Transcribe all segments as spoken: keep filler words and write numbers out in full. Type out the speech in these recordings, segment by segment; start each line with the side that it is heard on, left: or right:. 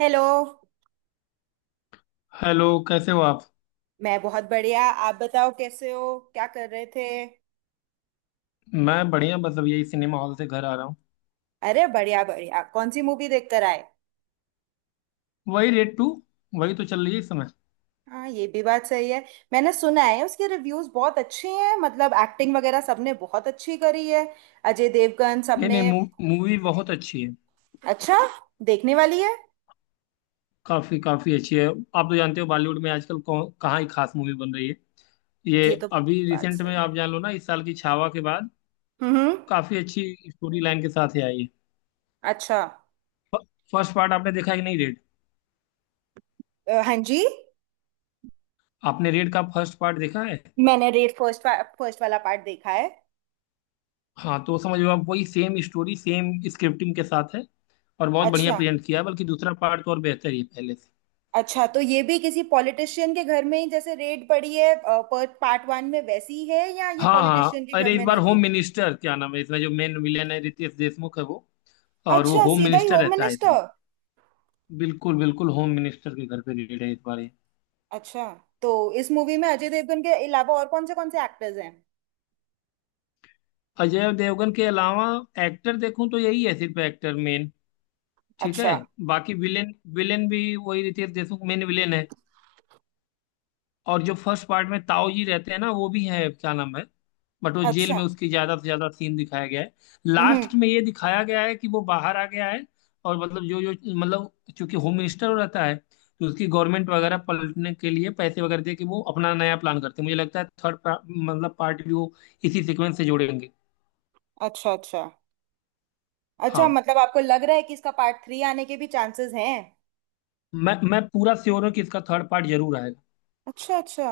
right: Hello.
left: Hello, कैसे हो आप?
right: मैं बहुत बढ़िया। आप बताओ कैसे हो, क्या कर रहे थे?
left: मैं बढ़िया, बस अब यही सिनेमा हॉल से घर आ रहा हूँ।
right: अरे बढ़िया बढ़िया, कौन सी मूवी देख कर आए?
left: वही रेड टू। वही तो चल रही है इस समय।
right: हाँ, ये भी बात सही है। मैंने सुना है उसके रिव्यूज बहुत अच्छे हैं, मतलब एक्टिंग वगैरह सबने बहुत अच्छी करी है, अजय देवगन
left: नहीं
right: सबने।
left: नहीं, मू, मूवी बहुत अच्छी है।
right: अच्छा, देखने वाली है।
left: काफी काफी अच्छी है। आप तो जानते हो, बॉलीवुड में आजकल कौन- कहाँ ही खास मूवी बन रही है। ये
right: ये तो
left: अभी
right: बात
left: रिसेंट में
right: सही है।
left: आप जान लो ना, इस साल की छावा के बाद
right: हम्म हम्म।
left: काफी अच्छी स्टोरी लाइन के साथ ही आई है।
right: अच्छा।
left: फ- फर्स्ट पार्ट आपने देखा है कि नहीं रेड?
right: अ, हाँ जी।
left: आपने रेड का फर्स्ट पार्ट देखा है?
right: मैंने रेड फर्स्ट फर्स्ट वाला पार्ट देखा है।
left: हाँ तो समझ लो आप, वही सेम स्टोरी सेम स्क्रिप्टिंग के साथ है। और बहुत बढ़िया
right: अच्छा,
left: प्रेजेंट किया है, बल्कि दूसरा पार्ट तो और बेहतर ही है पहले से।
right: अच्छा तो ये भी किसी पॉलिटिशियन के घर में ही जैसे रेड पड़ी है पर्थ पार्ट वन में वैसी ही है, या ये
left: हाँ
right: पॉलिटिशियन
left: हाँ,
right: के घर
left: अरे इस
right: में
left: बार
right: नहीं
left: होम
right: थी?
left: मिनिस्टर, क्या नाम है, इसमें जो मेन विलेन है रितेश देशमुख है वो। और वो
right: अच्छा,
left: होम
right: सीधा ही
left: मिनिस्टर
right: होम
left: रहता है इसमें।
right: मिनिस्टर।
left: बिल्कुल बिल्कुल, होम मिनिस्टर के घर पे रिलेटेड है इस बार ये।
right: अच्छा, तो इस मूवी में अजय देवगन के अलावा और कौन से कौन से एक्टर्स हैं?
left: अजय देवगन के अलावा एक्टर देखूं तो यही है, सिर्फ एक्टर मेन। ठीक है।
right: अच्छा
left: बाकी विलेन, विलेन भी वही रितेश देशमुख मेन विलेन है। और जो फर्स्ट पार्ट में ताऊ जी रहते हैं ना वो भी है, क्या नाम है। बट वो जेल
right: अच्छा।
left: में उसकी ज्यादा से ज्यादा सीन दिखाया गया है।
right: हम्म।
left: लास्ट में ये दिखाया गया है कि वो बाहर आ गया है। और मतलब जो जो, मतलब चूंकि होम मिनिस्टर रहता है, तो उसकी गवर्नमेंट वगैरह पलटने के लिए पैसे वगैरह दे के वो अपना नया प्लान करते हैं। मुझे लगता है थर्ड, मतलब पार्ट भी वो इसी सीक्वेंस से जोड़ेंगे।
right: अच्छा अच्छा। अच्छा
left: हाँ,
right: मतलब आपको लग रहा है कि इसका पार्ट थ्री आने के भी चांसेस हैं?
left: मैं मैं पूरा श्योर हूँ कि इसका थर्ड पार्ट जरूर आएगा।
right: अच्छा अच्छा।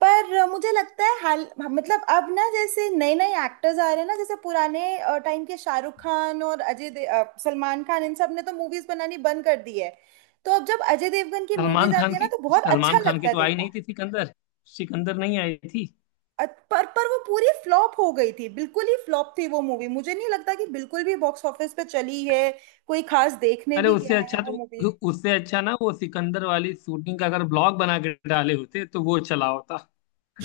right: पर अ, मुझे लगता है हाल, मतलब अब ना जैसे नए नए एक्टर्स आ रहे हैं ना, जैसे पुराने टाइम के शाहरुख खान और अजय दे, अ, सलमान खान, इन सब ने तो मूवीज बनानी बंद कर दी है। तो अब जब अजय देवगन की मूवीज
left: सलमान
right: आती
left: खान
right: है ना,
left: की
right: तो बहुत अच्छा
left: सलमान खान
right: लगता
left: की
right: है
left: तो आई
right: देखना।
left: नहीं थी सिकंदर। सिकंदर नहीं आई थी।
right: अ- पर पर वो पूरी फ्लॉप हो गई थी, बिल्कुल ही फ्लॉप थी वो मूवी। मुझे नहीं लगता कि बिल्कुल भी बॉक्स ऑफिस पे चली है। कोई खास देखने
left: अरे,
right: भी गया
left: उससे
right: है
left: अच्छा
right: वो मूवी?
left: तो उससे अच्छा ना, वो सिकंदर वाली शूटिंग का अगर ब्लॉग बना के डाले होते तो वो चला होता।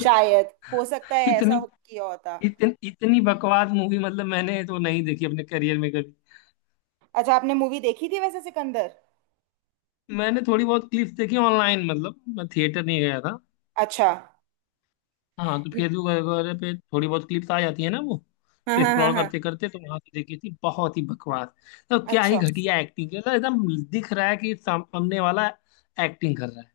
right: शायद, हो सकता है ऐसा
left: इतनी
right: हो किया होता।
left: इतन, इतनी बकवास मूवी, मतलब मैंने तो नहीं देखी अपने करियर में कभी।
right: अच्छा, आपने मूवी देखी थी वैसे सिकंदर?
left: मैंने थोड़ी बहुत क्लिप्स देखी ऑनलाइन, मतलब मैं थिएटर नहीं गया था।
right: अच्छा।
left: हाँ, तो फेसबुक वगैरह पे थोड़ी बहुत क्लिप्स आ जाती है ना वो,
right: हाँ हाँ हाँ
left: स्क्रॉल
right: हाँ।
left: करते करते तो वहां से देखी थी। बहुत ही बकवास, तो क्या ही
right: अच्छा,
left: घटिया एक्टिंग है, मतलब एकदम दिख रहा है कि सामने वाला एक्टिंग कर रहा है।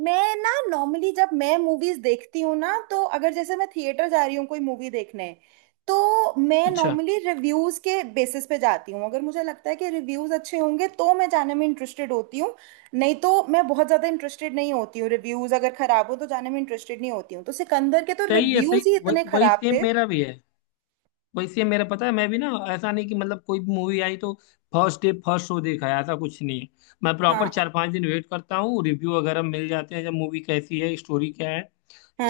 right: मैं ना नॉर्मली जब मैं मूवीज देखती हूँ ना, तो अगर जैसे मैं थिएटर जा रही हूँ कोई मूवी देखने, तो मैं
left: अच्छा,
right: नॉर्मली रिव्यूज के बेसिस पे जाती हूँ। अगर मुझे लगता है कि रिव्यूज अच्छे होंगे तो मैं जाने में इंटरेस्टेड होती हूँ। नहीं तो मैं बहुत ज्यादा इंटरेस्टेड नहीं होती हूँ। रिव्यूज अगर खराब हो तो जाने में इंटरेस्टेड नहीं होती हूँ, तो सिकंदर के तो
left: सही है
right: रिव्यूज
left: सही,
right: ही
left: वही
right: इतने
left: वही
right: खराब
left: सेम
right: थे।
left: मेरा भी है। वैसे मेरा पता है, मैं भी ना, ऐसा नहीं कि मतलब कोई भी मूवी आई तो फर्स्ट डे फर्स्ट शो देखा है, ऐसा कुछ नहीं है। मैं प्रॉपर चार
right: हाँ
left: पांच दिन वेट करता हूँ, रिव्यू वगैरह मिल जाते हैं जब, मूवी कैसी है, स्टोरी क्या है,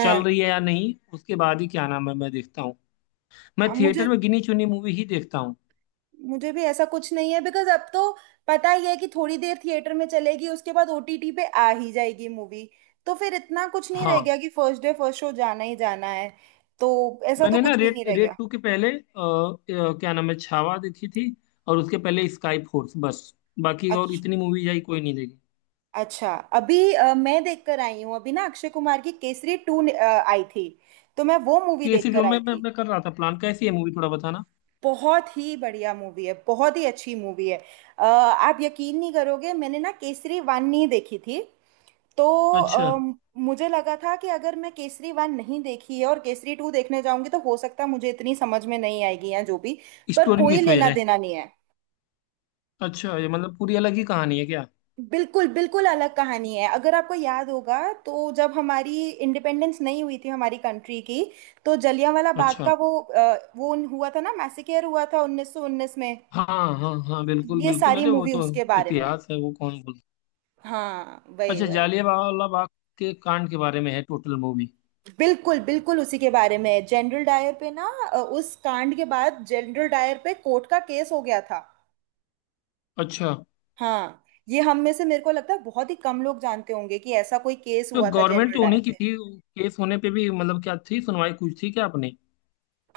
left: चल रही है या नहीं, उसके बाद ही, क्या नाम है, मैं देखता हूँ। मैं
right: अब
left: थिएटर
right: मुझे,
left: में गिनी चुनी मूवी ही देखता हूँ।
right: मुझे भी ऐसा कुछ नहीं है, बिकॉज अब तो पता ही है कि थोड़ी देर थिएटर में चलेगी, उसके बाद ओटीटी पे आ ही जाएगी मूवी। तो फिर इतना कुछ नहीं रह
left: हाँ,
right: गया कि फर्स्ट डे फर्स्ट शो जाना ही जाना है। तो ऐसा तो
left: मैंने ना
right: कुछ भी
left: रेड,
right: नहीं रह
left: रेड
right: गया।
left: टू के पहले अ, अ, क्या नाम है छावा देखी थी। और उसके पहले स्काई फोर्स, बस। बाकी और
right: अच्छा
left: इतनी मूवीज आई, कोई नहीं देखी।
right: अच्छा। अभी अ, मैं देखकर आई हूँ। अभी ना अक्षय कुमार की केसरी टू आई थी, तो मैं वो मूवी
left: कैसी जो
right: देखकर आई
left: मैं मैं
right: थी।
left: मैं कर रहा था प्लान, कैसी है मूवी थोड़ा बताना।
right: बहुत ही बढ़िया मूवी है, बहुत ही अच्छी मूवी है। अ, आप यकीन नहीं करोगे, मैंने ना केसरी वन नहीं देखी थी। तो
left: अच्छा,
right: अम, मुझे लगा था कि अगर मैं केसरी वन नहीं देखी है और केसरी टू देखने जाऊंगी तो हो सकता है मुझे इतनी समझ में नहीं आएगी, या जो भी। पर
left: स्टोरी
right: कोई
left: मिस हो
right: लेना
left: जाए।
right: देना नहीं है।
left: अच्छा, ये मतलब पूरी अलग ही कहानी है क्या?
right: बिल्कुल बिल्कुल अलग कहानी है। अगर आपको याद होगा, तो जब हमारी इंडिपेंडेंस नहीं हुई थी हमारी कंट्री की, तो जलियांवाला बाग
left: अच्छा।
right: का वो अ, वो हुआ था ना, मैसेकेयर हुआ था उन्नीस सौ उन्नीस में।
left: हाँ हाँ हाँ, बिल्कुल
right: ये
left: बिल्कुल,
right: सारी
left: अरे वो
right: मूवी
left: तो
right: उसके बारे में है।
left: इतिहास है वो, कौन बोल।
right: हाँ वही
left: अच्छा,
right: वही।
left: जालियांवाला बाग के कांड के बारे में है टोटल मूवी।
right: बिल्कुल बिल्कुल उसी के बारे में। जनरल डायर पे ना, अ, उस कांड के बाद जनरल डायर पे कोर्ट का केस हो गया था।
left: अच्छा,
right: हाँ। ये हम में से, मेरे को लगता है बहुत ही कम लोग जानते होंगे कि ऐसा कोई केस
left: तो
right: हुआ था
left: गवर्नमेंट
right: जनरल
left: तो
right: डायर
left: उन्हीं की
right: पे।
left: थी, केस होने पे भी मतलब क्या थी सुनवाई, कुछ थी क्या अपनी।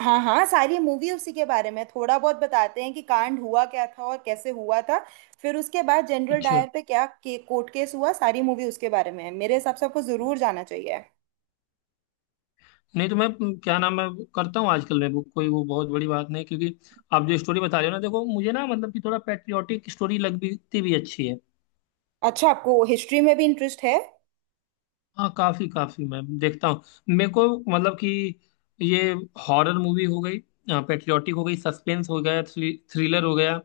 right: हाँ हाँ, सारी मूवी उसी के बारे में। थोड़ा बहुत बताते हैं कि कांड हुआ क्या था और कैसे हुआ था, फिर उसके बाद जनरल
left: अच्छा,
right: डायर पे क्या के, कोर्ट केस हुआ। सारी मूवी उसके बारे में है। मेरे हिसाब से आपको जरूर जाना चाहिए।
left: नहीं तो मैं म, क्या नाम है करता हूँ आजकल, मैं वो कोई, वो बहुत बड़ी बात नहीं क्योंकि आप जो स्टोरी बता रहे हो ना, देखो मुझे ना, मतलब कि थोड़ा पैट्रियोटिक स्टोरी लगती भी अच्छी है।
right: अच्छा, आपको हिस्ट्री में भी इंटरेस्ट है?
left: हाँ, काफी काफी मैं देखता हूँ। मेरे को मतलब कि ये, हॉरर मूवी हो गई, पेट्रियोटिक हो गई, सस्पेंस हो गया, थ्रिलर हो गया,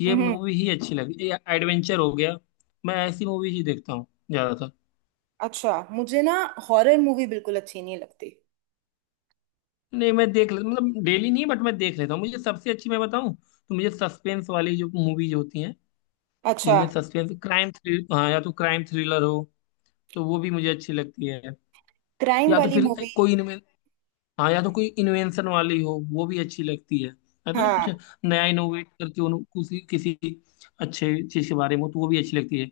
left: ये
right: हम्म।
left: मूवी ही अच्छी लगी, एडवेंचर हो गया, मैं ऐसी मूवी ही देखता हूँ ज्यादातर।
right: अच्छा, मुझे ना हॉरर मूवी बिल्कुल अच्छी नहीं लगती।
left: नहीं, मैं देख ले, मतलब डेली नहीं, बट मैं देख लेता हूँ। मुझे सबसे अच्छी मैं बताऊँ तो, मुझे सस्पेंस वाली जो मूवीज होती हैं,
right: अच्छा,
left: जिनमें सस्पेंस क्राइम थ्रिल, हाँ या तो क्राइम थ्रिलर हो, तो वो भी मुझे अच्छी लगती है।
right: क्राइम
left: या तो
right: वाली
left: फिर
right: मूवी।
left: कोई, हाँ या तो कोई इन्वेंशन वाली हो, वो भी अच्छी लगती है। ऐसा ना
right: हाँ,
left: कुछ नया इनोवेट करके उन्हों किसी किसी अच्छे चीज के बारे में, तो वो भी अच्छी लगती है।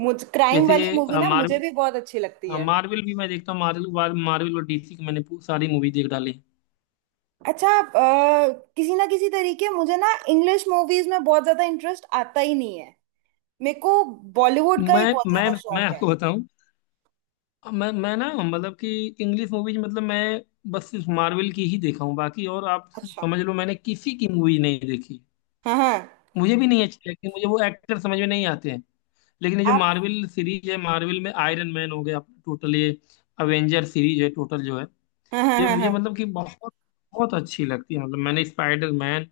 right: मुझ क्राइम
left: जैसे
right: वाली मूवी
left: ये
right: ना मुझे
left: मार्वल,
right: भी बहुत अच्छी लगती है।
left: मार्वल भी मैं देखता हूँ। मार्वल मार्वल और डीसी की मैंने पू- सारी मूवी देख डाली है।
right: अच्छा, अ, किसी ना किसी तरीके मुझे ना इंग्लिश मूवीज में बहुत ज्यादा इंटरेस्ट आता ही नहीं है मेरे को। बॉलीवुड का ही
left: मैं
right: बहुत
left: मैं
right: ज्यादा
left: मैं
right: शौक है।
left: आपको बताऊं, मैं मैं ना मतलब कि इंग्लिश मूवीज, मतलब मैं बस सिर्फ मार्वल की ही देखा हूँ। बाकी और आप
right: अच्छा।
left: समझ लो मैंने किसी की मूवी नहीं देखी।
right: हाँ हाँ।
left: मुझे भी नहीं अच्छी लगती, मुझे वो एक्टर समझ में नहीं आते हैं। लेकिन ये जो
right: आप।
left: मार्वल सीरीज है, मार्वल में आयरन मैन हो गया अपना टोटल, ये अवेंजर सीरीज है टोटल जो है,
right: हाँ हाँ
left: ये
right: हाँ
left: मुझे
right: हाँ।
left: मतलब कि बहुत बहुत अच्छी लगती है। मतलब मैंने स्पाइडर मैन,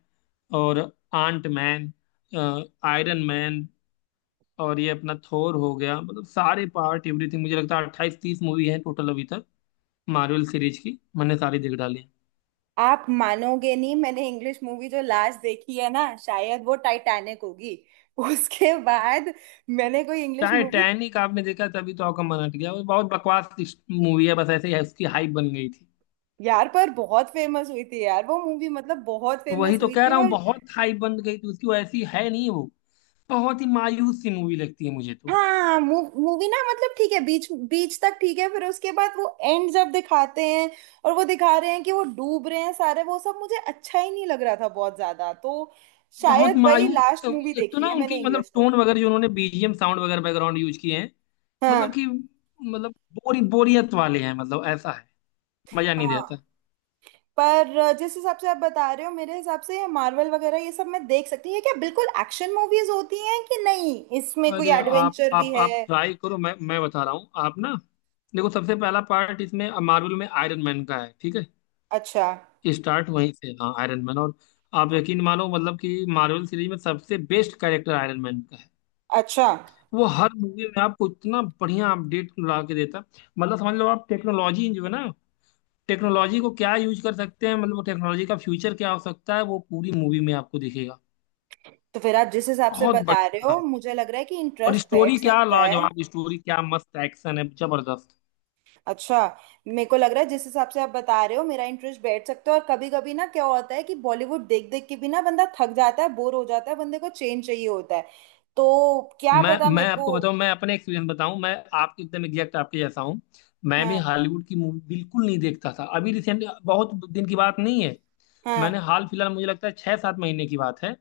left: और आंट मैन, आयरन मैन, और ये अपना थोर हो गया, मतलब सारे पार्ट एवरीथिंग, मुझे लगता है अट्ठाईस तीस मूवी है टोटल अभी तक। मार्वल सीरीज की मैंने सारी देख डाली है।
right: आप मानोगे नहीं, मैंने इंग्लिश मूवी जो लास्ट देखी है ना, शायद वो टाइटैनिक होगी। उसके बाद मैंने कोई इंग्लिश मूवी।
left: टाइटैनिक आपने देखा, तभी तो आपका मन हट गया। वो बहुत बकवास मूवी है, बस ऐसे ही उसकी हाइप बन गई थी।
right: यार, पर बहुत फेमस हुई थी यार वो मूवी, मतलब बहुत
left: तो वही
right: फेमस
left: तो
right: हुई
left: कह
right: थी।
left: रहा हूँ, बहुत हाई बन गई तो उसकी, वो ऐसी है नहीं वो। बहुत ही मायूस सी मूवी लगती है मुझे तो।
right: हाँ, मूवी ना, मतलब ठीक है बीच बीच तक ठीक है, फिर उसके बाद वो एंड जब दिखाते हैं और वो दिखा रहे हैं कि वो डूब रहे हैं सारे, वो सब मुझे अच्छा ही नहीं लग रहा था बहुत ज्यादा। तो
left: बहुत
right: शायद वही
left: मायूस,
right: लास्ट मूवी
left: एक तो
right: देखी
left: ना
right: है
left: उनकी
right: मैंने
left: मतलब
right: इंग्लिश तो।
left: टोन वगैरह जो उन्होंने बीजीएम साउंड वगैरह बैकग्राउंड यूज किए हैं,
right: हाँ।
left: मतलब कि मतलब बोरी बोरियत वाले हैं, मतलब ऐसा है, मजा नहीं
right: हाँ।
left: देता।
right: पर जिस हिसाब से आप बता रहे हो, मेरे हिसाब से ये मार्वल वगैरह ये सब मैं देख सकती हूँ। ये क्या बिल्कुल एक्शन मूवीज होती हैं कि नहीं? इसमें कोई
left: अरे आप
right: एडवेंचर भी
left: आप आप
right: है?
left: ट्राई करो, मैं मैं बता रहा हूँ, आप ना देखो सबसे पहला पार्ट इसमें मार्वल में आयरन मैन का है। ठीक
right: अच्छा।
left: है, स्टार्ट वहीं से, हाँ आयरन मैन। और आप यकीन मानो, मतलब कि मार्वल सीरीज में सबसे बेस्ट कैरेक्टर आयरन मैन का है।
right: अच्छा,
left: वो हर मूवी में आपको इतना बढ़िया अपडेट ला के देता, मतलब समझ लो आप टेक्नोलॉजी जो है ना, टेक्नोलॉजी को क्या यूज कर सकते हैं, मतलब टेक्नोलॉजी का फ्यूचर क्या हो सकता है वो पूरी मूवी में आपको दिखेगा।
right: तो फिर आप जिस हिसाब से
left: बहुत
right: बता रहे
left: बढ़िया
right: हो,
left: काम किया।
right: मुझे लग रहा है कि
left: और
right: इंटरेस्ट
left: स्टोरी
right: बैठ
left: क्या
right: सकता है।
left: लाजवाब, स्टोरी क्या मस्त, एक्शन है जबरदस्त।
right: अच्छा, मेरे को लग रहा है जिस हिसाब से आप बता रहे हो मेरा इंटरेस्ट बैठ सकता है। और कभी कभी ना क्या होता है कि बॉलीवुड देख देख के भी ना बंदा थक जाता है, बोर हो जाता है, बंदे को चेंज चाहिए होता है। तो क्या
left: मैं
right: पता
left: मैं
right: मेरे को।
left: आपको बताऊं, मैं अपने एक्सपीरियंस बताऊं, मैं आपके एकदम एग्जैक्ट आपके जैसा हूं। मैं भी
right: हाँ।
left: हॉलीवुड की मूवी बिल्कुल नहीं देखता था अभी रिसेंटली, बहुत दिन की बात नहीं है,
right: हाँ।
left: मैंने हाल फिलहाल, मुझे लगता है छह सात महीने की बात है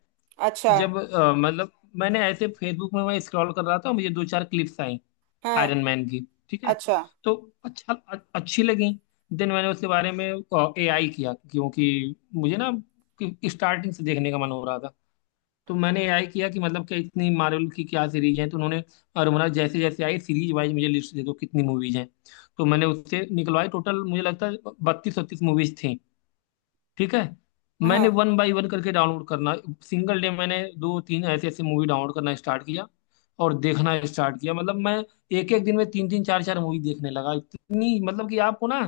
right: अच्छा।
left: जब अ, मतलब मैंने ऐसे फेसबुक में मैं स्क्रॉल कर रहा था, मुझे दो चार क्लिप्स आई
right: हाँ।
left: आयरन मैन की। ठीक है,
right: अच्छा।
left: तो अच्छा, अ- अच्छी लगी। देन मैंने उसके बारे में एआई किया, क्योंकि मुझे ना स्टार्टिंग से देखने का मन हो रहा था। तो मैंने एआई किया कि मतलब क्या इतनी मार्वल की क्या सीरीज है, तो उन्होंने, और उन्होंने जैसे जैसे आई, सीरीज वाइज मुझे लिस्ट दे दो कितनी मूवीज हैं। तो मैंने उससे निकलवाई टोटल, मुझे लगता है बत्तीस छत्तीस मूवीज थी, ठीक है।
right: हाँ,
left: मैंने वन बाय वन करके डाउनलोड करना, सिंगल डे मैंने दो तीन ऐसे ऐसे मूवी डाउनलोड करना स्टार्ट किया, और देखना स्टार्ट किया। मतलब मैं एक एक दिन में तीन तीन चार चार मूवी देखने लगा, इतनी, मतलब कि आपको ना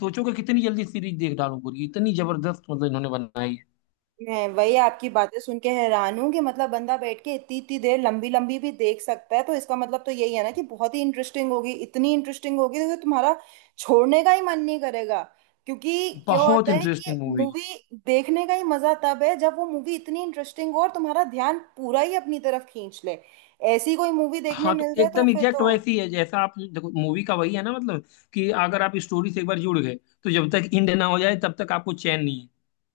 left: सोचो कि कितनी जल्दी सीरीज देख डालूं पूरी, इतनी जबरदस्त मतलब इन्होंने बनाई
right: मैं वही आपकी बातें सुन के हैरान हूँ कि मतलब बंदा बैठ के इतनी इतनी देर लंबी लंबी भी देख सकता है, तो इसका मतलब तो यही है ना कि बहुत ही इंटरेस्टिंग होगी, इतनी इंटरेस्टिंग होगी कि तुम्हारा छोड़ने का ही मन नहीं करेगा। क्योंकि
left: है।
right: क्या
left: बहुत
right: होता है कि
left: इंटरेस्टिंग मूवी है।
right: मूवी देखने का ही मजा तब है जब वो मूवी इतनी इंटरेस्टिंग हो और तुम्हारा ध्यान पूरा ही अपनी तरफ खींच ले। ऐसी कोई मूवी देखने
left: हाँ, तो
right: मिल जाए तो
left: एकदम
right: फिर
left: एग्जैक्ट
right: तो।
left: वैसी है जैसा आप देखो, मूवी का वही है ना, मतलब कि अगर आप स्टोरी से एक बार जुड़ गए, तो जब तक एंड ना हो जाए तब तक आपको चैन नहीं है।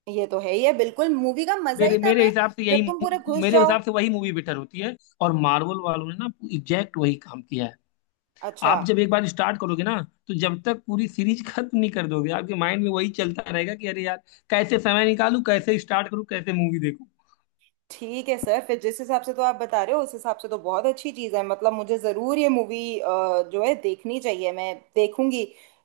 right: ये तो है ही है, बिल्कुल मूवी का मजा ही
left: मेरे
right: तब
left: मेरे
right: है
left: हिसाब से
right: जब तुम
left: यही,
right: पूरे घुस
left: मेरे
right: जाओ।
left: हिसाब से वही मूवी बेटर होती है। और मार्वल वालों ने ना एग्जैक्ट वही काम किया है।
right: अच्छा।
left: आप जब एक बार स्टार्ट करोगे ना, तो जब तक पूरी सीरीज खत्म नहीं कर दोगे आपके माइंड में वही चलता रहेगा कि अरे यार, कैसे समय निकालूं, कैसे स्टार्ट करूं, कैसे मूवी देखूं।
right: ठीक है सर, फिर जिस हिसाब से तो आप बता रहे हो उस हिसाब से तो बहुत अच्छी चीज़ है। मतलब मुझे ज़रूर ये मूवी जो है देखनी चाहिए, मैं देखूंगी।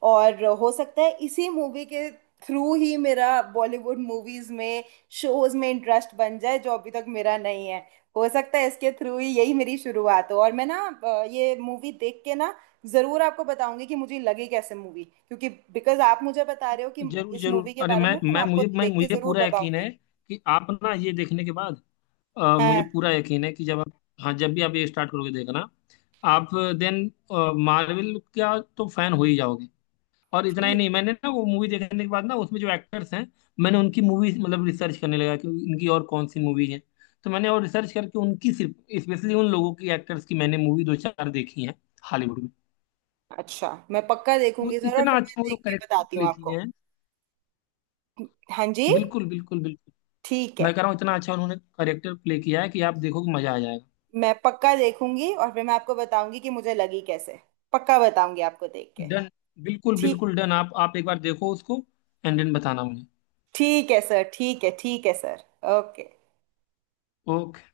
right: और हो सकता है इसी मूवी के थ्रू ही मेरा बॉलीवुड मूवीज में, शोज में इंटरेस्ट बन जाए जो अभी तक मेरा नहीं है। हो सकता है इसके थ्रू ही यही मेरी शुरुआत हो। और मैं ना अ, ये मूवी देख के ना ज़रूर आपको बताऊंगी कि मुझे लगी कैसे मूवी। क्योंकि बिकॉज आप मुझे बता रहे हो कि
left: जरूर
right: इस
left: जरूर,
right: मूवी के
left: अरे
right: बारे
left: मैं
right: में, तो मैं
left: मैं
right: आपको
left: मुझे मैं
right: देख के
left: मुझे
right: ज़रूर
left: पूरा यकीन
right: बताऊंगी।
left: है कि आप ना ये देखने के बाद, अ, मुझे
right: हाँ।
left: पूरा यकीन है कि जब आप, हाँ जब भी आप ये स्टार्ट करोगे देखना, आप देन मार्वल का तो फैन हो ही जाओगे। और इतना ही
right: ठीक।
left: नहीं, मैंने ना वो मूवी देखने के बाद ना उसमें जो एक्टर्स हैं, मैंने उनकी मूवी मतलब रिसर्च करने लगा कि इनकी और कौन सी मूवी है, तो मैंने और रिसर्च करके उनकी सिर्फ स्पेशली उन लोगों की, एक्टर्स की मैंने मूवी दो चार देखी है हॉलीवुड में।
right: अच्छा, मैं पक्का
left: वो
right: देखूंगी सर, और
left: इतना
right: फिर मैं
left: अच्छा वो
right: देख
left: लोग
right: के
left: करेक्टर
right: बताती हूँ
left: प्ले किए
right: आपको।
left: हैं,
right: हाँ जी।
left: बिल्कुल बिल्कुल बिल्कुल,
right: ठीक है।
left: मैं कह रहा हूँ इतना अच्छा उन्होंने करेक्टर प्ले किया है कि आप देखोगे मजा आ जाएगा।
right: मैं पक्का देखूंगी और फिर मैं आपको बताऊंगी कि मुझे लगी कैसे। पक्का बताऊंगी आपको देख के।
left: डन, बिल्कुल
right: ठीक।
left: बिल्कुल डन, आप आप एक बार देखो उसको। एंड देन बताना मुझे।
right: ठीक है सर, ठीक है, ठीक है सर। ओके।
left: ओके।